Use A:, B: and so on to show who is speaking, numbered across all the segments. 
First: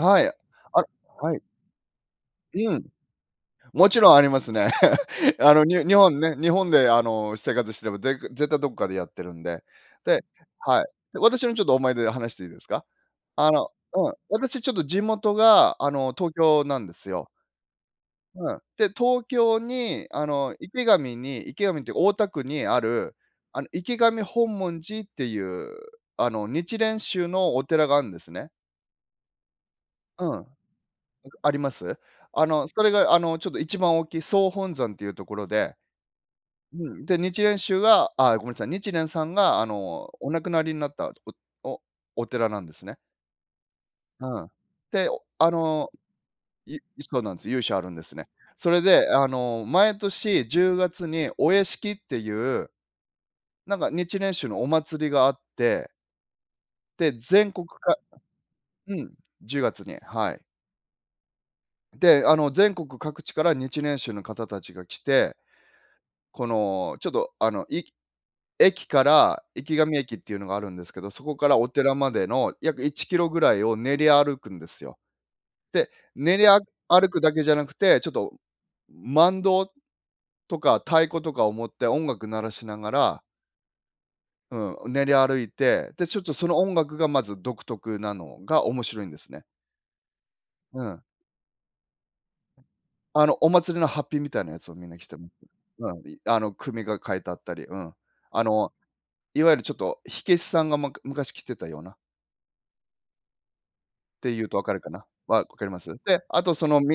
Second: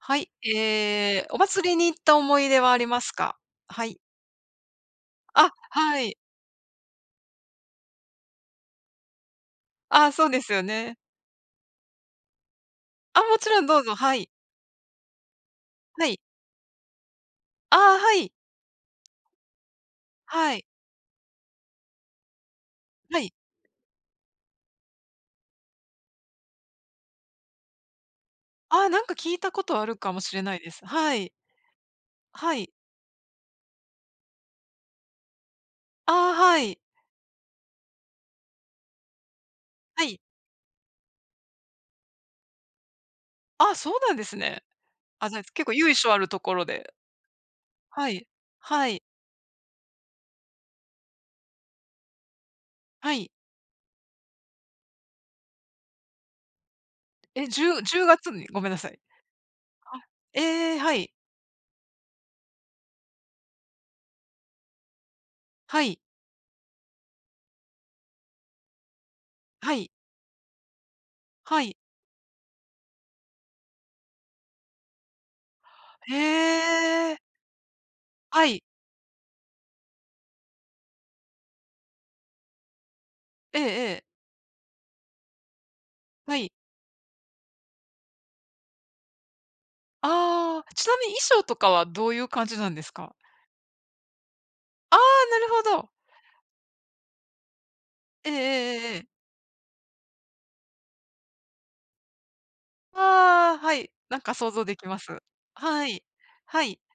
A: は
B: い、
A: い、え
B: あ、
A: え、
B: は
A: お
B: い。
A: 祭りに行った思い出は
B: う
A: あ
B: ん、
A: りますか？は
B: も
A: い。
B: ちろんありますね。
A: あ、
B: あの、に日
A: はい。
B: 本ね、日本で、あの、生活してもぜ絶対どこかでやってるんで、
A: あ、
B: で、
A: そうですよ
B: はい、
A: ね。
B: 私も、ちょっと、思い出話していいですか。
A: あ、もち
B: あ
A: ろん
B: の
A: どうぞ、
B: うん、
A: はい。
B: 私、ちょっと、地元が、あ
A: は
B: の、
A: い。
B: 東京なんですよ。
A: ああ、はい。
B: うん。で、東京に、あの、
A: はい。
B: 池上に池上っていうか大田区にある、
A: はい。
B: あの、池上本門寺っていう、あの、日蓮宗のお寺があるんですね。
A: あ、なんか、聞いたことあるかもし
B: う
A: れ
B: ん。
A: ないです。はい。
B: あります、あ
A: は
B: の、
A: い。
B: それが、あの、ちょっと、一番大きい総本山というところで。
A: ああ、はい。
B: うん、で日蓮宗は、あ、ごめんなさい、日蓮さんが、あ
A: は
B: の、
A: い。
B: お亡くなりになったおおお寺なんですね。
A: あ、そうなんで
B: う
A: す
B: ん、
A: ね。
B: て、
A: ああ、じゃ、
B: あ
A: 結構
B: の、
A: 由緒あるところ
B: い
A: で。
B: そうなんです。由緒あるんで
A: は
B: す
A: い、
B: ね。それ
A: はい。
B: で、あの、毎年10月にお屋敷っていう、
A: はい。
B: なんか、日蓮宗のお祭りがあって。で、
A: え、
B: 全
A: じ
B: 国
A: ゅう、
B: か
A: 10月に？ごめんなさ
B: う
A: い。
B: ん、10月に、は
A: は
B: い。
A: い。ええ、はい。
B: で、あの、全国各地から日蓮宗の方たちが来て
A: はい。
B: この、ちょっと、あの、い駅から
A: は
B: 池
A: い。
B: 上駅っていうのがあるんですけど、そこから
A: は
B: お
A: い。
B: 寺までの約1キロぐらいを練り歩くんですよ。で、
A: へ
B: 練り歩
A: え。
B: くだけじゃなくて、ちょっと、
A: はい。
B: 万灯とか太鼓とかを持って、音楽鳴らしながら
A: ええええ。
B: うん、練り歩いて、で、ちょっと、
A: は
B: そ
A: い。
B: の音楽がまず独特なのが面白いんですね。
A: ああ、
B: う
A: ちな
B: ん。
A: みに衣装とかはどういう感じなんですか？
B: あの、お祭りのハッピみたいなやつをみん
A: ああ、
B: な着てます。
A: なるほど。
B: うん、あの、組が書いてあったり。うん、
A: えええ
B: あの、
A: えええええ。
B: いわゆる、ちょっと、火消しさんが昔着てたような。
A: ああ、はい、なん
B: って
A: か、
B: 言う
A: 想
B: と分
A: 像
B: か
A: で
B: る
A: き
B: か
A: ま
B: な、
A: す。
B: 分かりま
A: は
B: す？
A: い、
B: で、あと、
A: は
B: そ
A: い。
B: の、道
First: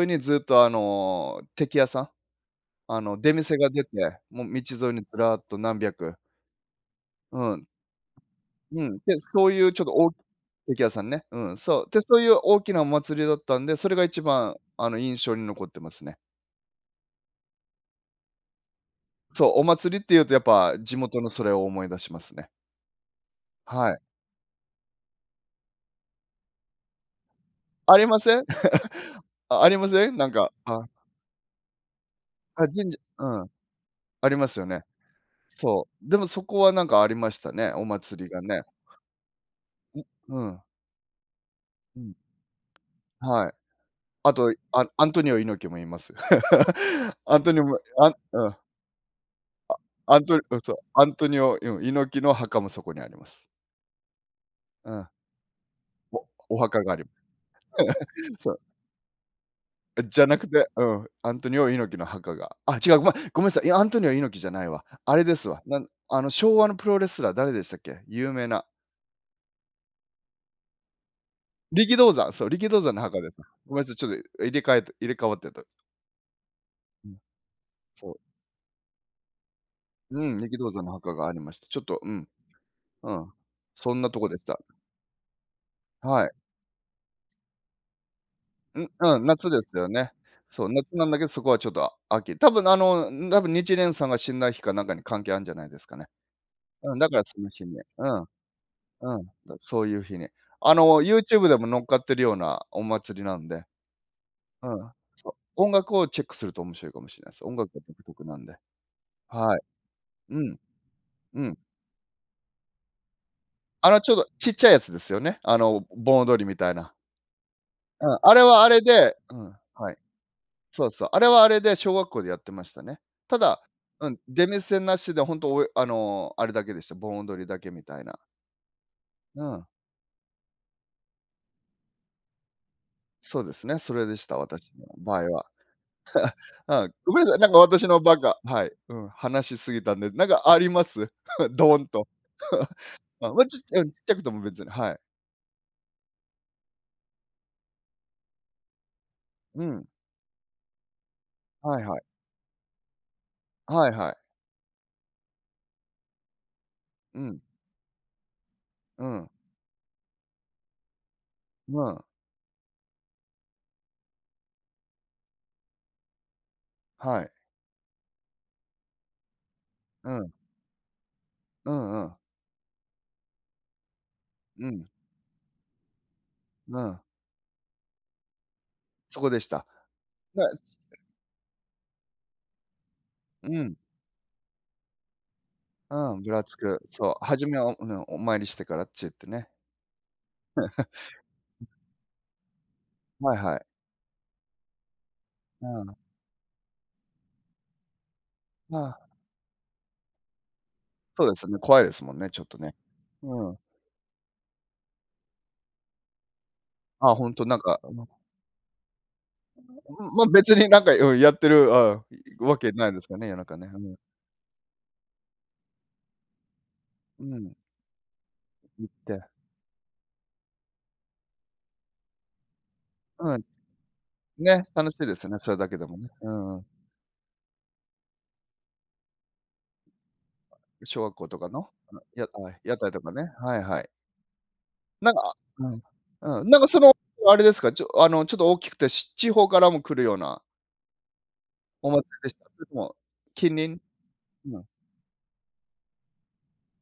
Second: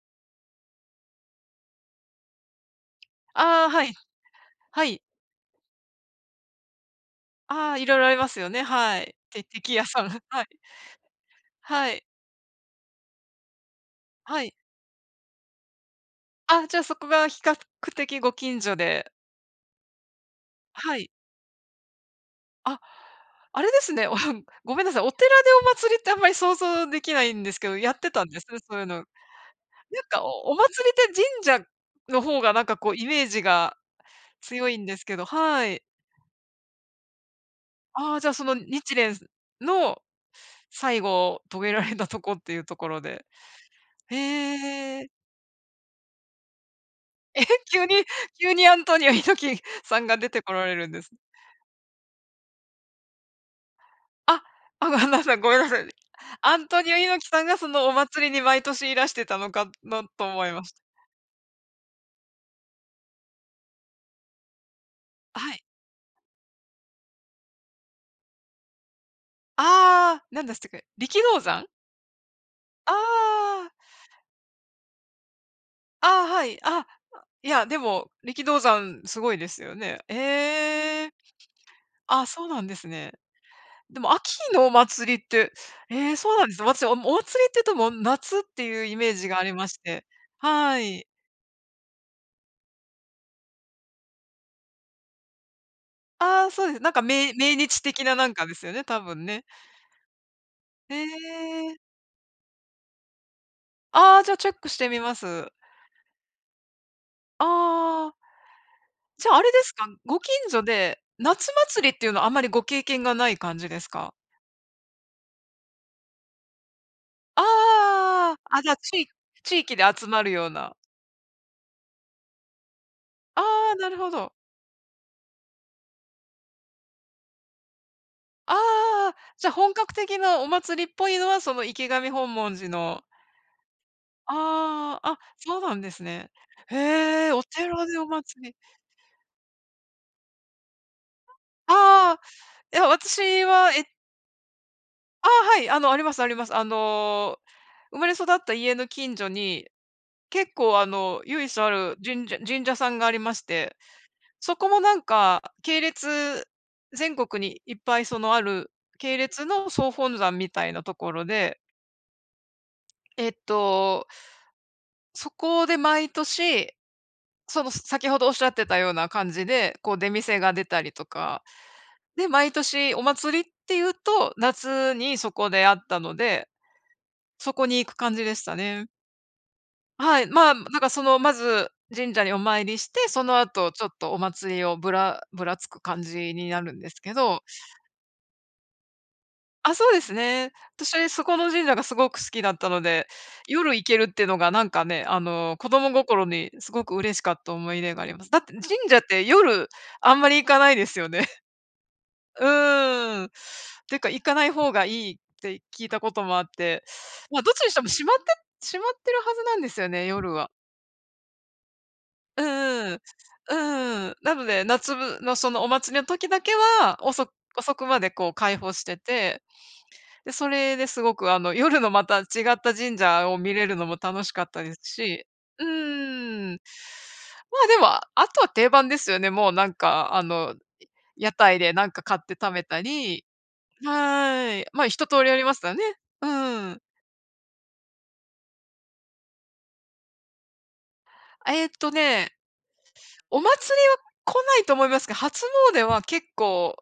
B: 沿いにずっと、あの、テキ屋さん、あの、出店
A: あ
B: が
A: あ、
B: 出
A: は
B: て、
A: い、
B: もう、
A: は
B: 道沿い
A: い。
B: にずらっと何百うん。
A: ああ、色々ありますよね、
B: うん、
A: はい。
B: で、
A: テ
B: そうい
A: テ
B: う、
A: キ
B: ちょ
A: 屋
B: っと、
A: さ
B: お
A: ん。
B: お
A: はい。
B: テキ屋さんね。うん、そう。
A: は
B: で、
A: い。
B: そういう大きなお祭りだったんで、それが一
A: はい。
B: 番、あの、印象に残ってますね。
A: ああ、じゃあ、そこが比較的ご近所で。
B: そう、お祭りって言うと、やっぱ、
A: は
B: 地
A: い。
B: 元のそれを思い出しますね。
A: あ、あれで
B: は
A: す
B: い。
A: ね、、ごめんなさい、お寺でお祭りってあんまり想像出来ないんですけど、やっ
B: あり
A: て
B: ま
A: たん
B: せ
A: で
B: ん？
A: すね、そういうの。なん
B: あ、ありません？
A: か、
B: なんか、
A: お祭
B: は。
A: りって神社の方が、なん
B: あ、
A: か、こ
B: 神
A: う、
B: 社
A: イメ
B: う
A: ージ
B: ん、
A: が
B: ありますよ
A: 強い
B: ね。
A: んですけど、はい。
B: そう、でもそこは何かありましたね。お
A: ああ、
B: 祭
A: じ
B: り
A: ゃあ、
B: が
A: その、
B: ね。
A: 日蓮の
B: ん、うん。
A: 最期を遂げられ
B: う
A: た
B: ん。
A: とこっていうところで、
B: はい、あと、アン
A: へ
B: ア
A: え。
B: ントニオ猪木もいます。アン
A: えへ、
B: トニモ
A: 急に
B: あんう
A: 急
B: ん。
A: にアントニオ猪木
B: あ、
A: さんが
B: アン
A: 出
B: トニ
A: てこ
B: うん、
A: ら
B: そう、
A: れるんで
B: ア
A: す。
B: ントニオ、うん、猪木の墓もそこにあります。
A: あ、あ
B: う
A: ごめ
B: ん。
A: んなさいごめんなさい。
B: わ、
A: ア
B: お
A: ント
B: 墓が
A: ニオ
B: あり
A: 猪木さんが、その、お祭り に
B: そう。
A: 毎年いらしてたのかな
B: じ
A: と
B: ゃな
A: 思
B: く
A: いま
B: て、
A: した。
B: うん、アントニオ猪木の墓が。あ、違うごめんごめんなさい。いや、アントニオ猪木じゃないわ。あれです
A: はい。
B: わ。なん、あの、昭和のプロレスラー誰でしたっけ有名な。
A: ああ、何でしたっけ、力道山？
B: 力道山、そう、力道
A: あ
B: 山の墓です。
A: あ。
B: ごめんなさい、ちょっと、入れ替えて入れ替わってた。
A: ああ、はい。あ、
B: うん。
A: いや、でも
B: そう。
A: 力道山すごいですよね。
B: うん、力道山の
A: ええ、
B: 墓がありました。ちょっと、う
A: あ、
B: ん、
A: そうなんですね。
B: うん、そ
A: で
B: んな
A: も、
B: とこ
A: 秋
B: でした。
A: のお祭りって、え、
B: はい。
A: そうなんですね。私、あの、お祭りっていうと、もう、夏っていう
B: ん、
A: イメー
B: うん、
A: ジがあ
B: 夏
A: り
B: で
A: ま
B: す
A: し
B: よ
A: て、
B: ね。そう、
A: は
B: 夏
A: い。
B: なんだけどそこは、ちょっと、秋、多分、あの、多分日蓮さんが死んだ日か何かに関係あるんじゃないですかね。
A: ああ、そうです。何
B: うん、
A: か、
B: だから
A: めい
B: その
A: 命
B: 日に、
A: 日的
B: う
A: な
B: ん、
A: なんかですよね。多
B: う
A: 分
B: ん、
A: ね。
B: そういう日に、あ
A: へ
B: の、ユーチューブでも
A: え。
B: 載っかってるようなお祭りなんで、
A: ああ、じゃあ、チェッ
B: う
A: クして
B: ん、
A: みま
B: そう、
A: す。
B: 音楽をチェックすると面白いかもしれないです。音楽が独
A: ああ。
B: 特なんで。
A: じゃあ、あれ
B: は
A: で
B: い、
A: すか、ご近
B: うん、
A: 所で
B: う
A: 夏
B: ん。
A: 祭りっていうのは、あまり、ご経験がない感じです
B: あの、ち
A: か？
B: ょうどちっちゃいやつですよね、あの、盆踊りみたいな。うん、あ
A: あ
B: れ
A: あ、あ、
B: はあ
A: じゃあ、
B: れ
A: ち
B: でう
A: 地
B: ん、
A: 域で
B: はい、
A: 集まるような。
B: そうそう、あれはあれで小学校でやってましたね。た
A: あ
B: だ、
A: あ、なる
B: う
A: ほ
B: ん、
A: ど。
B: 出店なしで本当、おえあの、あれだけでした、盆踊りだけみたいな。
A: ああ、
B: う
A: じゃ、
B: ん。
A: 本格的なお祭りっぽいのは、その、池上本文寺の
B: そうですね、それでした、私の
A: ああ、
B: 場
A: あ、
B: 合は。
A: そうなんですね。
B: うん、ごめん
A: へ
B: な
A: え、
B: さい、
A: お
B: なんか、
A: 寺
B: 私
A: で
B: の
A: お
B: ばっか
A: 祭り。
B: はい、うん、話しすぎたんで、なんか、あります？ドーンと、
A: ああ、い や、
B: ま
A: 私
B: あ、ちっ
A: は、
B: う
A: え
B: ん、ちっちゃくても別に、はい。
A: ああ、はい、あの、ありますあります、あの、生まれ育った家の近所
B: う
A: に、
B: ん。
A: 結構、あの、由緒あ
B: はいは
A: る
B: い。
A: 神社神社さんがありまして、
B: はいはい。
A: そこも、なんか、系列、全
B: うん。
A: 国にいっぱい、その、ある
B: う
A: 系
B: ん。
A: 列の総本山みたいなところで。
B: うん。
A: えっと。そこで毎年、
B: はい。
A: その、先ほどおっしゃってたような感じで、こう、出
B: うん。
A: 店が出たりとか
B: うんうん。
A: で、毎年お祭りっていうと
B: うん。
A: 夏にそこであったので、
B: うん。
A: そこに行く感じでしたね。
B: そこでした。
A: はい、まあ、なんか、その、まず神社にお参りして、その
B: う
A: 後、
B: ん。
A: ちょっと、お祭りをぶらぶらつく感
B: うん、ぶ
A: じ
B: ら
A: に
B: つ
A: なるん
B: く、
A: です
B: そ
A: け
B: う、
A: ど。
B: 始めはね、お参りしてからあっちへ行ってね。
A: あ、そうですね、私、そこの神社がすごく好きだったので、
B: はいはい。
A: 夜行けるってのが、なんかね、あの、子
B: う
A: 供
B: ん。
A: 心にすごくうれしかった思い出があります。だって神
B: あ
A: 社っ
B: あ。
A: て夜、あんまり行かないですよ
B: そ
A: ね？
B: うですよね、怖いですもんね、ちょ
A: う
B: っとね。
A: ーん、
B: うん。
A: てか行かない方がいいって聞いたこともあって、
B: ああ、ほん
A: ま、
B: と、
A: どっ
B: なん
A: ちにし
B: か、
A: ても
B: あ
A: 閉
B: の
A: まって閉まってるはずなんでよね。
B: ん、まあ、
A: 夜は。
B: 別に、なんか、うん、やってる、あ
A: う
B: あ、わけない
A: んう
B: で
A: ん、
B: すけどね、夜
A: う
B: 中
A: ん
B: ね、うん。
A: うんうん、なので夏の、その、お祭りの時だけは、お
B: う
A: そ
B: ん。
A: 遅くまで、こう、開放し
B: 行っ
A: て
B: て。
A: て、で、それですごく、あの、夜のまた違った神社
B: う
A: を
B: ん、
A: 見れるのも楽しかった
B: ね、
A: です
B: 楽しいです
A: し。
B: よね、それ
A: う
B: だけでもね。う
A: ー
B: ん
A: ん。
B: うん。
A: まあ、でもあとは定番ですよね。もう、なんか、あの、
B: 小学校
A: 屋
B: とか
A: 台
B: の
A: で何か買っ
B: 屋
A: て食
B: 台、
A: べ
B: 屋
A: た
B: 台とか
A: り、
B: ね、はいはい。
A: はい、まあ、一
B: なん
A: 通り
B: か
A: あります
B: う
A: から
B: ん、
A: ね。う
B: うん、なんか、
A: ーん。
B: その、あれですか、ちょっと、あの、大きくてち地方からも来るような。
A: えっ
B: お
A: と
B: 祭
A: ね、
B: りでした？それとも
A: お祭
B: 近隣？
A: りは来
B: う
A: ない
B: ん。
A: と思いますけど、初詣は結構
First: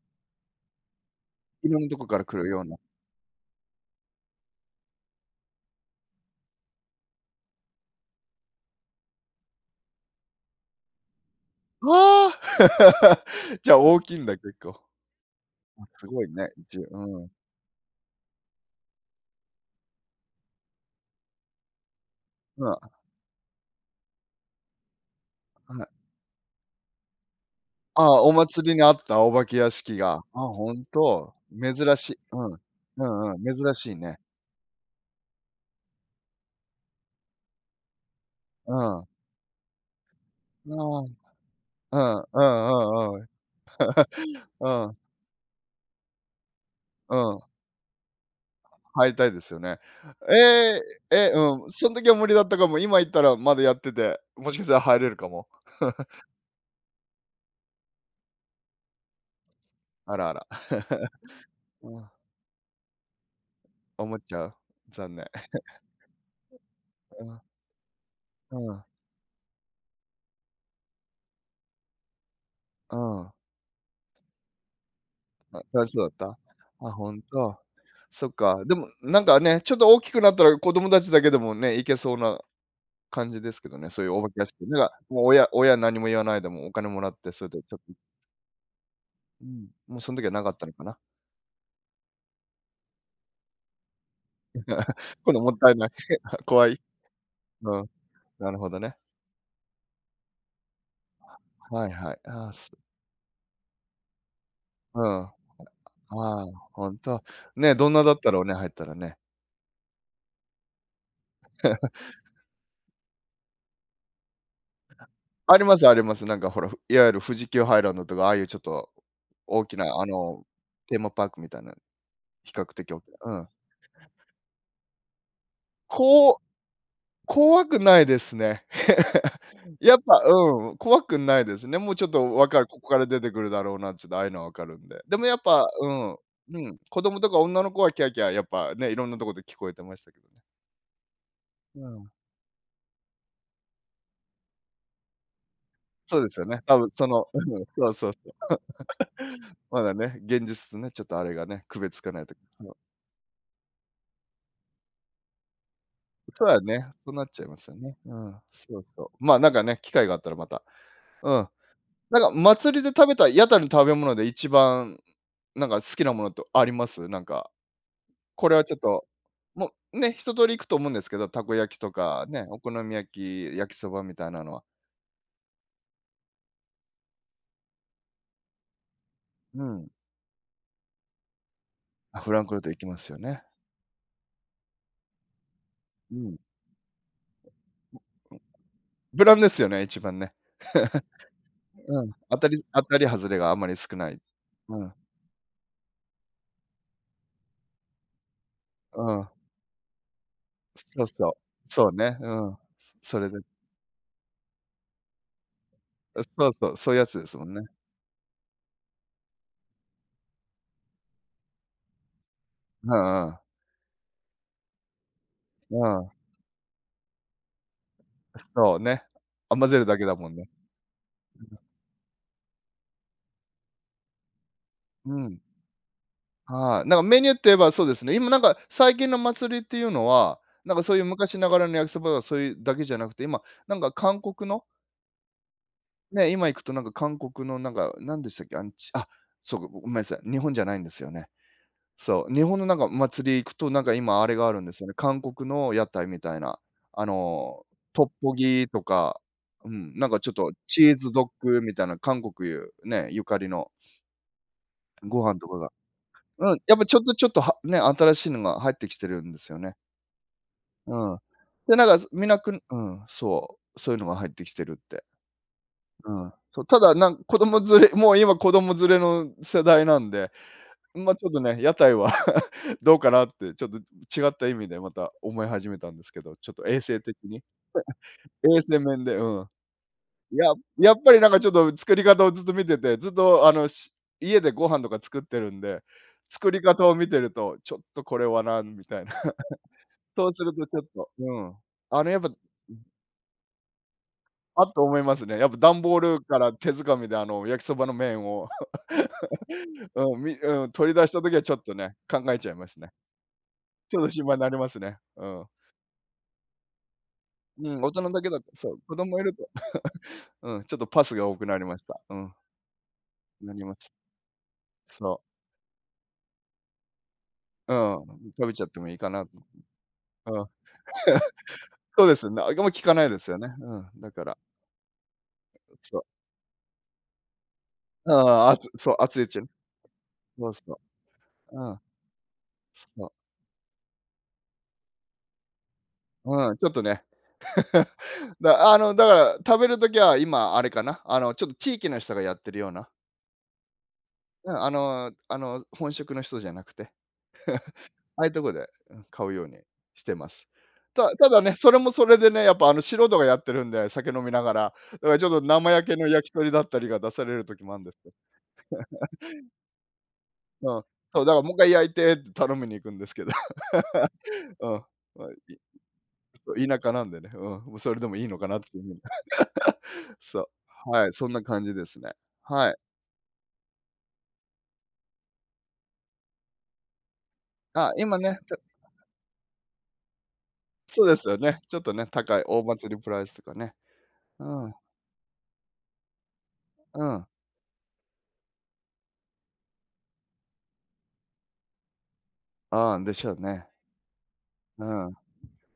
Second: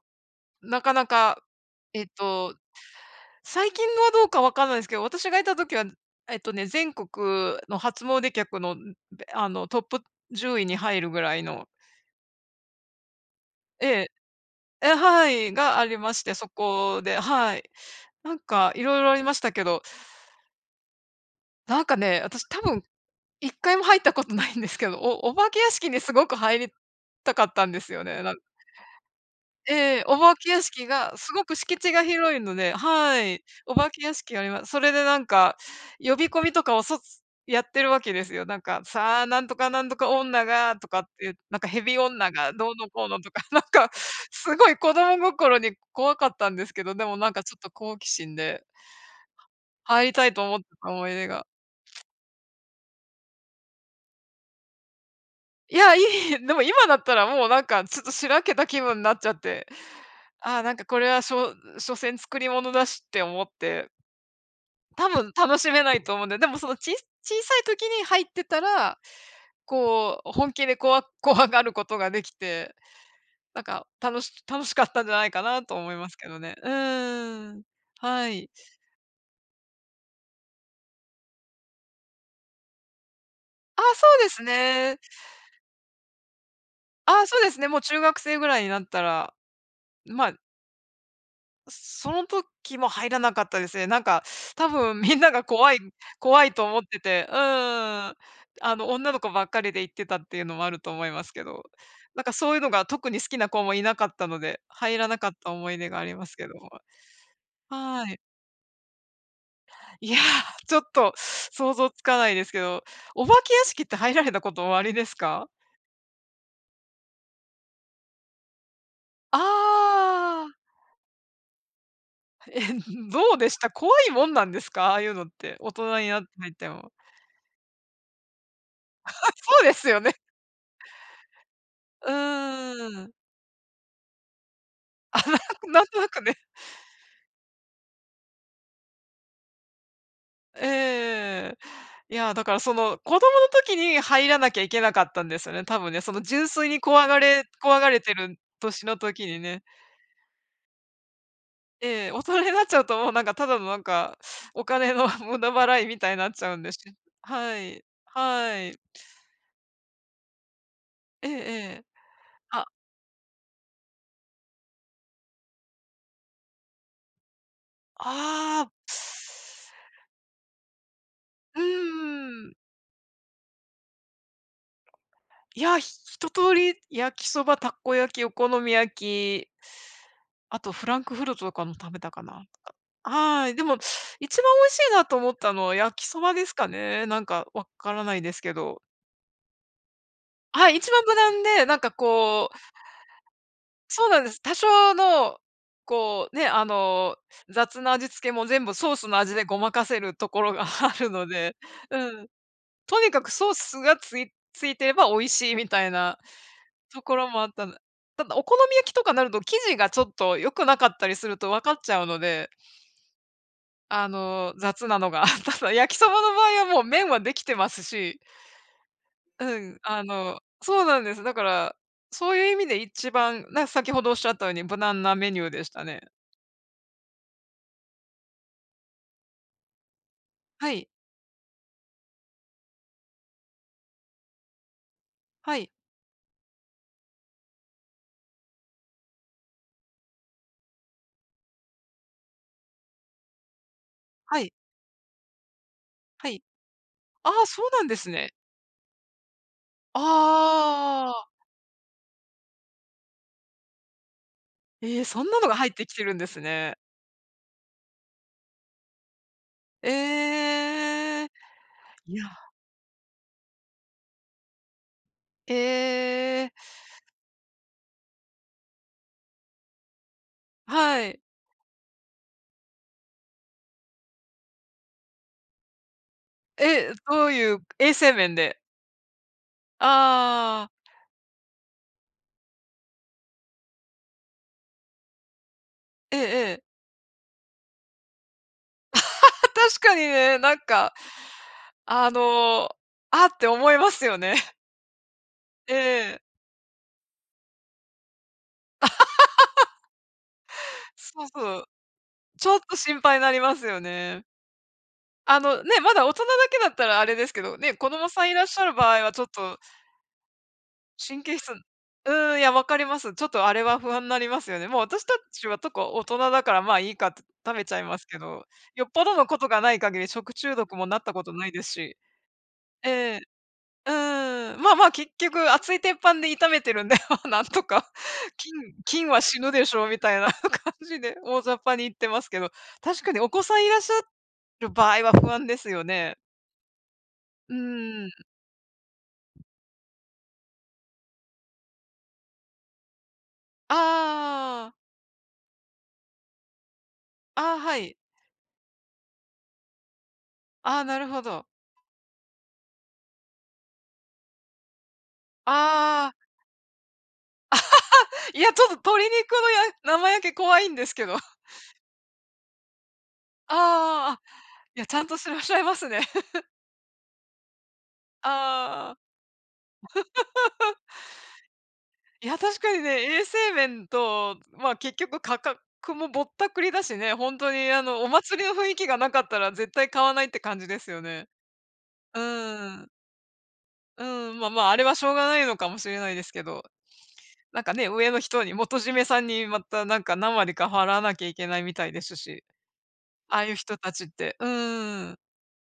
A: なかなか、
B: 色んなと
A: え
B: こ
A: っ
B: から来る
A: と、
B: ような。
A: 最近はどうか分かんないですけど、私がいた時は、えっとね、全国の初詣客のあのトップ10位に入るぐらいの。
B: はあ、じゃあ、
A: え
B: 大
A: え。
B: きいんだ結構。
A: ええ、はい、が
B: あ、
A: あり
B: す
A: ま
B: ご
A: し
B: い
A: て、そ
B: ね、じゅ、
A: こで、
B: うん。
A: はい、なんか、色々ありましたけど。なんかね、私多
B: うん。
A: 分1回も入ったことないんですけど、おお化け屋
B: はい。
A: 敷にすごく入りたかったんですよ
B: あ
A: ね、
B: あ、お
A: なん
B: 祭りがあったお化け屋敷
A: ええ、お
B: が、
A: 化
B: あ、
A: け屋
B: 本
A: 敷がす
B: 当
A: ごく
B: 珍
A: 敷地が
B: しい、う
A: 広いの
B: ん、
A: で、
B: う
A: は
B: んうん、
A: い、
B: 珍
A: お化
B: しい
A: け屋
B: ね。
A: 敷あります。それで、なんか、呼び込みとかをそやってるわけですよ。なん
B: う
A: か
B: ん。
A: 「さあ、何とか何とか女
B: あ
A: が」と
B: あ、
A: か
B: う
A: っていなんか、蛇
B: ん
A: 女
B: う
A: がどうのこう
B: んうんう
A: の
B: ん、
A: とか、なんか、すごい
B: う
A: 子
B: ん。
A: 供心に怖かったんですけど、で
B: う
A: も、なんか、
B: ん。
A: ちょっと、好奇心で
B: 入りたいですよね。
A: 入りたい
B: え
A: と思っ
B: え、
A: た思い出
B: え、
A: が。
B: うん、その時は無理だったかも、今行ったらまだやってて、もしかしたら入れるかも。
A: いや、い い、でも今だったら、もう、何か、ちょっと、白けた気分になっちゃって、
B: あらあら。
A: ああ、なんか、これ はしょ所
B: ああ。
A: 詮作り物だしって思って
B: 思っちゃう。
A: 多
B: 残念。
A: 分楽しめない と思うので、でも、その、ちい
B: う
A: 小
B: ん。
A: さい時に入って
B: あ
A: た
B: あ。
A: ら、こう、本気でこわ怖がることができて、
B: ああ。
A: 何か、たのし楽しかったんじゃないか
B: あ、
A: なと
B: 楽
A: 思い
B: しそ
A: ま
B: う
A: す
B: だ
A: け
B: っ
A: ど
B: た？
A: ね。う
B: あ、本
A: ー
B: 当。
A: ん。
B: そ
A: は
B: っ
A: い。
B: か、でも、なんかね、ちょっと、大きくなったら子供たちだけでもね行けそうな感じですけど
A: あ、
B: ね、そう
A: そ
B: いうお
A: う
B: 化
A: で
B: け
A: す
B: 屋敷でな、
A: ね。
B: 親親何も言わないでもお金もら
A: あ
B: っ
A: あ、
B: て
A: そ
B: す
A: う
B: る
A: です
B: と、
A: ね。
B: ちょっ
A: もう、
B: と
A: 中学生ぐらいになったら、
B: うん、もうその時
A: ま
B: は
A: あ。
B: なかったのかな。
A: その時も入らなかったですね。なんか、多 分みんな
B: 今度
A: が
B: もった
A: 怖
B: い
A: い、
B: ない、
A: 怖 いと
B: 怖
A: 思
B: い、
A: ってて、う
B: うん
A: ーん、
B: なるほ
A: あ
B: ど
A: の、
B: ね。
A: 女の子ばっかりで行ってたっていうのもあると思いますけど、
B: はいはい。
A: なんか、
B: ああ。
A: そういうの
B: す
A: が特に好きな子もいなかったので入
B: う
A: らな
B: ん、
A: かっ
B: あ
A: た思い出があります
B: あ、
A: けども。
B: 本当、ね、どんな
A: は
B: だ
A: い。
B: ったろうね、入ったらね。
A: いや、ちょっと、想像 つかないですけど、お化け屋敷って入られたことおありですか？
B: ありますあります、なんか、ほら、いわゆる富士急ハイランドとかああいう、ちょっと、
A: あ
B: 大きな、あの、
A: あ。
B: テーマパークみたいな比
A: え、
B: 較的大き
A: ど
B: なう
A: う
B: ん。
A: でした、怖いもんなんですか、ああいうのって？大人になって
B: こ、
A: 入っても。
B: 怖くないですね。
A: そうで す
B: やっ
A: よね。
B: ぱうん、怖くないですね。もう、ちょっ
A: う
B: と、わかるここか
A: ー
B: ら
A: ん。
B: 出てくるだろうなって、ちょっと、ああいうのわかるんで、でも、やっぱ、
A: なん
B: う
A: とな
B: ん、
A: くね。
B: うん、子供とか女の子はキャーキャー、やっぱね、色んなとこで聞こえてましたけどね。
A: ええ。
B: うん。
A: いや、だから、その、子供の時に入らなきゃいけなかったんですよね。多分ね、そ
B: そ
A: の、
B: うですよ
A: 純
B: ね、
A: 粋
B: 多
A: に
B: 分、そ
A: 怖が
B: の、
A: れ
B: うん、
A: 怖
B: そ
A: が
B: う
A: れ
B: そう
A: て
B: そう、
A: る年の時に ね。
B: まだね、現実とね、ちょっと、あれがね区別つ
A: ええ、
B: か
A: 大
B: ないとき、
A: 人になっ
B: そう。
A: ちゃうと、もう、なんか、ただの、なんか、お金の無駄払いみたいになっ
B: そ
A: ち
B: うだ
A: ゃう
B: よ
A: んで。
B: ね、そうなっちゃいま
A: は
B: すよ
A: い。
B: ね、うん、
A: はい。
B: そうそう、まあ、なんかね、機会があったらまた、
A: え
B: う
A: え
B: ん、
A: ええ。
B: なんか、
A: あ。
B: 祭りで食べた屋台の食べ物で一番、なんか、好きなものってあります？なんか、これ
A: あ
B: は、
A: あ。
B: ちょっと、もう、ね、一通り行くと思うんですけど、たこ
A: う
B: 焼きとかね、
A: ーん。
B: お好み焼き、やきそばみたいなのは。
A: いやあ、一通り焼きそば、たこ焼き、お好み焼き。
B: うん。
A: あとフランクフルトとかも食べた
B: あ、
A: か
B: フラ
A: な。
B: ンクフルトいきますよね。
A: はい、でも一番おいしいなと思ったのは焼き
B: う
A: そば
B: ん。
A: ですかね。なんか、分からないですけど。
B: 無難ですよね、一番ね。
A: はい、一番無難で、なん か、
B: うん、当た
A: こ
B: り
A: う。
B: 当たり外れがあまり少
A: そう
B: ない。
A: なんです。多
B: うん。
A: 少の、こうね、あの、雑な味付けも全部ソース
B: う
A: の
B: ん。
A: 味でごまかせるところがあ
B: そう
A: るの
B: そう、
A: で、
B: そうね、
A: うん、
B: うん、
A: とに
B: そ
A: か
B: れ
A: く
B: で。
A: ソースがついついてれば美味しいみたいな
B: うん、そうそう、そういう
A: と
B: や
A: こ
B: つで
A: ろ
B: す
A: も
B: も
A: あっ
B: んね。
A: たただお好み焼きとかなると生地が、ちょっと、良くなかったりすると分かっちゃうので。
B: うんうん。
A: あの、雑なのが ただ
B: う
A: 焼きそ
B: ん。
A: ばの場合は、もう、麺はできてますし。
B: そうね。
A: う
B: 混ぜ
A: ん、
B: るだ
A: あ
B: けだもん
A: の、
B: ね。
A: そうなんです。だからそういう意味で一番、な、先ほどおっしゃったように無難
B: う
A: なメ
B: ん。
A: ニューでしたね。
B: はあ。なんか、メニューと言えばそうですね。今、なんか、最近の祭りっていうのは、
A: は
B: なんか、
A: い。
B: そういう昔ながらの焼きそばとか、そういうだけじゃなくて、今、なんか、韓国の
A: はい。
B: ね、今行くと、なんか、韓国の、なんか、何でしたっけ、あ、そうか、ごめんなさい、日本じゃないんですよね、そう、日本の、なんか、お祭り行くと、なんか、今あれ
A: は
B: が
A: い。
B: あるんですよね。韓国の屋台み
A: は
B: たい
A: い、
B: な、あ
A: ああ、そ
B: の、
A: うなんで
B: トッ
A: すね。
B: ポギとか、うん、なんか、ちょっと、チーズ
A: あ
B: ド
A: あ。
B: ッグみたいな韓国、ねえ、ゆかりの
A: ええ、
B: ご
A: そん
B: 飯
A: なの
B: と
A: が
B: か
A: 入
B: が、
A: ってきてるんです
B: うん、や
A: ね。
B: っぱ、ちょっとちょっとはね、新しいのが入ってきてるんですよね。うん、
A: ええ。
B: で、なんか、
A: いや。
B: 見なくうん、そう、そういうのが入ってきてるって。うん、
A: ええ。
B: そう、ただ、なん子供連れ、もう、今子供連れの世代なんで、
A: は
B: ま、
A: い。
B: ちょっとね、屋台は どうかなってちょっと違った意味でまた思い始めたんですけど、ちょっと、衛
A: え、
B: 生的
A: どう
B: に、
A: いう、衛生面で？
B: 衛生面で。うん。や
A: ああ。
B: やっぱり、なんか、ちょっと、作り方をずっと見ててずっと、あのし家でご飯とか作ってるんで
A: ええ
B: 作り
A: ええ。
B: 方を見てると、ちょっと、これはな、みたいな
A: 確か に
B: そう
A: ね、
B: する
A: なん
B: と、ちょっ
A: か、
B: と、うん、あ
A: あ
B: れ、やっぱ
A: の、あって思いますよね。
B: あっと思いますね。やっぱ、ダンボー
A: ええ。
B: ルから手づかみで、あの、焼きそばの麺を、うんみうん、取り出した
A: そう
B: 時は、ちょ
A: そ
B: っ
A: う、
B: とね、考え
A: ち
B: ちゃい
A: ょっ
B: ま
A: と、
B: すね。
A: 心配になりますよ
B: ちょっと、
A: ね。
B: 心配になりますね。う
A: あ
B: ん。
A: の、ね、まだ大人だけだったらあれですけど
B: う
A: ね、
B: ん、
A: 子
B: 大
A: 供
B: 人だ
A: さ
B: け
A: んい
B: だ
A: ら
B: と、
A: っしゃ
B: そ
A: る
B: う、
A: 場
B: 子
A: 合は、
B: 供
A: ち
B: い
A: ょっ
B: ると、
A: と。
B: うん、ちょっと、パス
A: 神
B: が多
A: 経
B: く
A: 質
B: なりました。
A: う
B: うん。
A: ーん、いや分かります、ちょっと、
B: な
A: あれ
B: りま
A: は
B: す。
A: 不安になりますよね。もう、私
B: そ
A: た
B: う。
A: ちは、とこ、大人だから、まあ、いいか食べち
B: う
A: ゃいま
B: ん、
A: すけど、
B: 食べちゃって
A: よ
B: も
A: っ
B: いい
A: ぽ
B: か
A: ど
B: な。う
A: の
B: ん。
A: ことがない限り食中毒もなったことないです し。
B: そうですね。き
A: え
B: かないで
A: え。
B: すよね。う
A: う
B: ん、だから。
A: ーん、まあ、まあ、結局熱い鉄
B: そう。
A: 板で炒めてるんで、なんとか、
B: ああ、
A: 菌、
B: あつ、そう、
A: 菌
B: 熱
A: は
B: いち
A: 死
B: ゅう。
A: ぬでしょみたいな
B: そう
A: 感
B: そ
A: じで大雑
B: う、う
A: 把
B: ん。
A: に言ってますけど、確
B: そう。
A: かにお子さんいらっしゃる場合は不安ですよね。
B: うん、ちょっとね。
A: う ーん。
B: だあの、だから、食べる時は今あれかな、あの、ちょっと、地域の人がやってるような。うん、
A: あ
B: あ
A: あ。
B: の、あの、本職の人じゃなくて。
A: あ、はい。
B: ああいうとこで買うようにしてます。
A: あ、な
B: た
A: る
B: だ
A: ほ
B: ただ
A: ど。
B: ね、それもそれでね、やっぱ、素人がやってるんで酒飲みながら、ちょっと、生焼け
A: あ
B: の
A: あ。
B: 焼き鳥だったりが出される時もあるんですけど。
A: いや、ちょっと、鶏 肉のや生焼け怖い
B: う
A: ん
B: ん、
A: ですけど。
B: そう、だからもっかい焼いてって頼みに行くんですけど。
A: ああ、あ、
B: うん。
A: いや、ちゃん として
B: に。
A: らっしゃいますね。
B: そう、田舎なんでね、うん、もう、それでもいいのかなっていう風
A: あ
B: に。そ
A: あ。
B: う、はい、そんな感じですね。
A: いや、確
B: は
A: か
B: い。
A: にね、衛生面と、まあ、結局価格もぼったくりだしね。本当に、あ
B: あ、
A: の、お
B: 今ね、
A: 祭り
B: ち
A: の
B: ょ
A: 雰囲気がなかったら絶対買わないって感じですよ
B: そうで
A: ね。
B: すよね、ちょっとね、
A: う
B: 高いお
A: ーん。
B: 祭りプライスとかね、
A: うん、
B: う
A: ま、まあ、
B: ん。
A: あれはしょうがないのかもしれないですけど、
B: うん。
A: なんかね、上の人に元締めさんにまた、なんか、何割か払わなきゃいけないみたいですし、
B: ああ、でしょう
A: ああいう
B: ね。
A: 人達って、う
B: う
A: ー
B: ん。
A: ん。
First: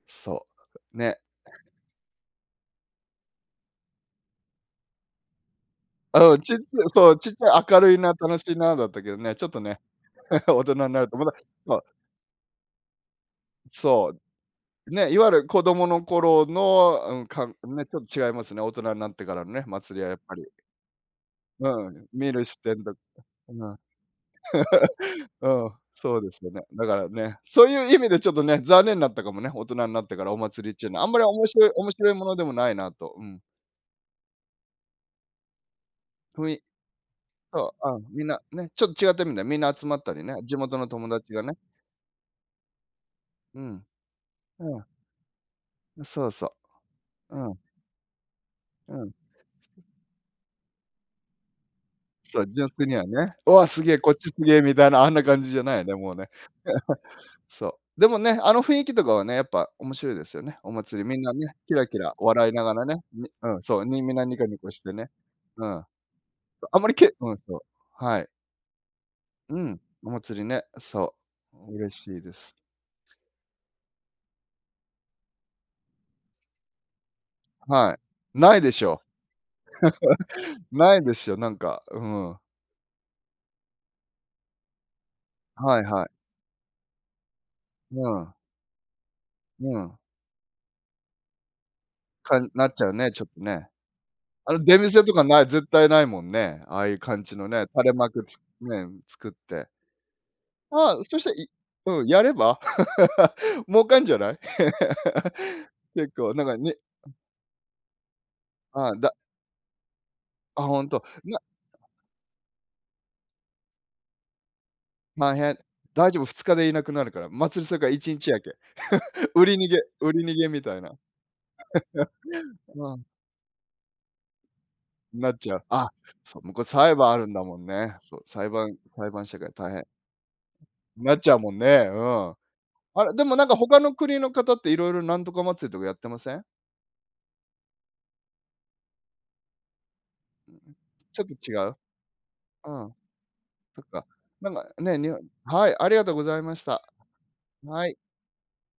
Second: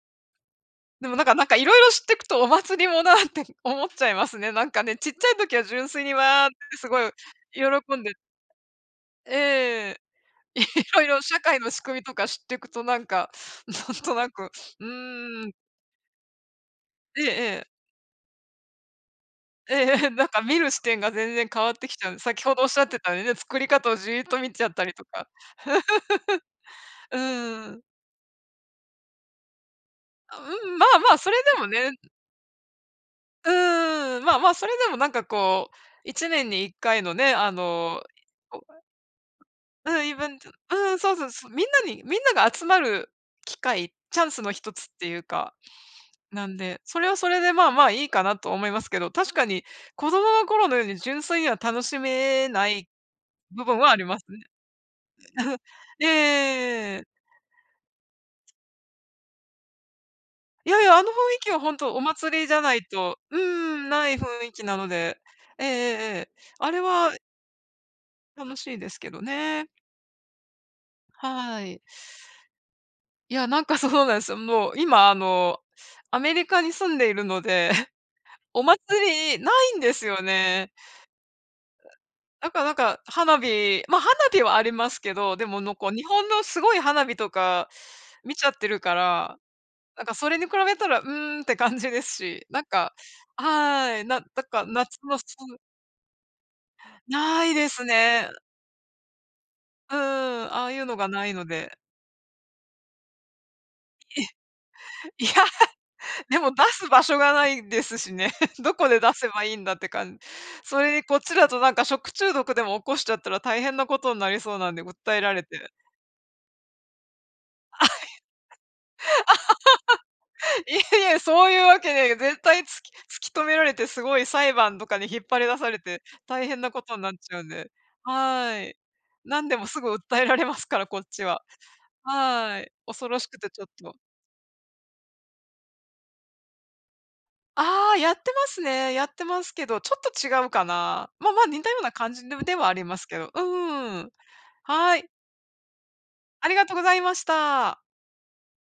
B: そう。
A: でも、
B: ね。
A: なんかなんか、色々知ってくとお祭りも なって思っちゃいますね、なんかね、ちっちゃい時は純粋に
B: うん、
A: 「わあっ」
B: ちゅっ
A: てす
B: と、
A: ご
B: そ
A: い
B: う、ちゅっと、明るい
A: 喜ん
B: な
A: で
B: あ楽しいなあだったけどね、ちょっとね、
A: ええ、
B: 大
A: い
B: 人にな
A: ろい
B: ると、
A: ろ
B: また
A: 社会の
B: そ
A: 仕
B: う。
A: 組みとか知ってくと、なんか、なん
B: そ
A: となく、う
B: う、ね、所謂
A: ーん。
B: 子供の頃の、う
A: ええ
B: ん、かね、
A: ええ。
B: ちょっと、違いますよね、大人になってからのね、
A: え
B: 祭りは、
A: え、
B: やっ
A: なん
B: ぱ
A: か、
B: り。
A: 見る視点が全然変わって
B: う
A: きち
B: ん、
A: ゃう、
B: 見
A: 先
B: る
A: ほ
B: 視
A: どおっし
B: 点
A: ゃっ
B: だっ
A: てたね、
B: たか
A: 作り
B: な。
A: 方をじっと見ちゃったりとか。
B: うん、そうですよね、だ から
A: う
B: ね、そう
A: ーん。
B: いう意味で、ちょっとね、残念だったかもね、大人になってからお
A: あ、う
B: 祭りっ
A: ん、
B: ち
A: ま
B: ゅう
A: あ、
B: のあん
A: まあ、
B: まり
A: それ
B: 面
A: でも
B: 白面
A: ね。
B: 白いものでもないなあと、うん。
A: うーん、まあ、まあ、それでも、なんか、こう、いちね
B: ふ
A: ん
B: い
A: に1回のね、あ
B: そう、あ、
A: の
B: みんな、ねえ、ちょっと、違ってるんで、みんな集まっ
A: うん、
B: た
A: イ
B: り
A: ベ
B: ね、
A: ントう
B: 地元の
A: ーん、
B: 友
A: そうそう
B: 達が
A: そう、
B: ね。
A: みんなにみんなが集まる機
B: うん、
A: 会、チャンスの一
B: うん。
A: つっていうか
B: そう
A: な
B: そ
A: んでそれはそ
B: う、
A: れ
B: う
A: で、
B: ん。
A: まあ、まあ、いいかなと思いますけ
B: う
A: ど、
B: ん。
A: 確かに 子供の頃のように純粋には楽し
B: そ
A: め
B: う、
A: な
B: 純粋
A: い
B: にはね、お
A: 部
B: お、
A: 分
B: す
A: は
B: げ
A: あ
B: え
A: り
B: こっ
A: ます
B: ちす
A: ね。
B: げえみたいなあんな感じじ ゃないよね、もうね。
A: ええ。
B: そう、でもね、あの、雰囲気とかはね、やっぱ、面白いですよね、
A: い
B: お
A: やいや、あ
B: 祭
A: の、
B: り
A: 雰囲
B: みんな
A: 気
B: ね、
A: は
B: ケ
A: 本
B: ラ
A: 当
B: ケ
A: お
B: ラ
A: 祭り
B: 笑
A: じ
B: い
A: ゃ
B: なが
A: ない
B: らね、
A: と、う
B: うん、そう、
A: ん、
B: み
A: な
B: ん
A: い雰
B: なニコ
A: 囲
B: ニ
A: 気
B: コ
A: な
B: し
A: の
B: てね、
A: で、え
B: う
A: ええ
B: ん、
A: えええ、あ
B: あ
A: れ
B: んまりけ
A: は
B: うん、そう、はい。
A: 楽しいですけど
B: う
A: ね。
B: ん、お祭りね、そ
A: は
B: う、
A: い。
B: 嬉しいです。
A: いや、なんか、そうなんです。もう、今、あの、アメリカに住んでいるので、
B: はい、な
A: お
B: いで
A: 祭
B: しょ、
A: りないんですよ ね。
B: ないでしょ、なんか、うん。
A: だから、なんか、花火、まあ、花火はありますけど、でも、なん
B: はい
A: か、
B: は
A: 日
B: い。
A: 本のすごい花火とか
B: うん。
A: 見ちゃってるから、
B: うん。
A: なんか、それに比べたら「うーん」って感じです
B: か
A: し、
B: ん
A: なん
B: なっちゃう
A: か、
B: ね、ちょっとね。
A: はい、なんだ
B: あの、
A: か
B: 出
A: 夏
B: 店と
A: のそ
B: かない、
A: う
B: 絶対ないもんね。ああいう感じ
A: な
B: の
A: い
B: ね
A: で
B: 垂
A: す
B: れ幕
A: ね。
B: つねえ、作って。
A: うーん、ああいう
B: あ、
A: のが
B: そし
A: な
B: た
A: い
B: ら
A: の
B: い
A: で。
B: うん、やれば 儲かんじゃ
A: い。
B: ない。
A: いや、
B: 結構、
A: で
B: なん
A: も、
B: か
A: 出
B: ね、
A: す場
B: うん。
A: 所がないですしね、どこ
B: ああ
A: で出
B: だ。
A: せばいいんだって感、
B: あ、
A: そ
B: ほん
A: れで
B: と、
A: こっち
B: な
A: だと、なんか、食中毒でも起こしちゃったら大変なことになりそうなんで訴えら
B: 大
A: れ
B: 変。
A: て。
B: 大丈夫、2日でいなくなるから、祭り、それか1日やけ、売り逃げ売り逃げみ
A: い
B: たいな。
A: やいや、そういうわけには、絶対突 き
B: まあ。
A: 突き止められて、すごい裁判とかに引っ
B: なっ
A: 張り
B: ちゃ
A: 出
B: う、
A: され
B: あ、
A: て
B: そう、
A: 大
B: 向
A: 変
B: こう
A: なこ
B: 裁
A: とに
B: 判
A: なっ
B: あるん
A: ちゃ
B: だ
A: うん
B: もん
A: で、
B: ね、そう、裁
A: はい、
B: 判裁判社
A: 何
B: 会
A: でも
B: 大
A: す
B: 変。
A: ぐ訴えられますから、こっ
B: なっ
A: ち
B: ちゃう
A: は、
B: もんね、うん。
A: はい、
B: あ
A: 恐
B: れ
A: ろ
B: で
A: し
B: も、
A: く
B: なん
A: て、
B: か、
A: ちょっ
B: 他
A: と。
B: の国の方っていろいろなんとか祭りとかやってません？
A: あ、やってますね。やってますけど、ちょっと違うかな。
B: ちょっ
A: まあ、
B: と
A: まあ、
B: 違
A: 似た
B: う？
A: ような感じではあり
B: うん、
A: ますけど、う
B: そっ
A: ー
B: か、
A: ん、
B: なんか
A: は
B: ね、
A: い。
B: 日本はい、ありがとうござい
A: あ
B: ま
A: り
B: し
A: がとうご
B: た。
A: ざいました。
B: はい。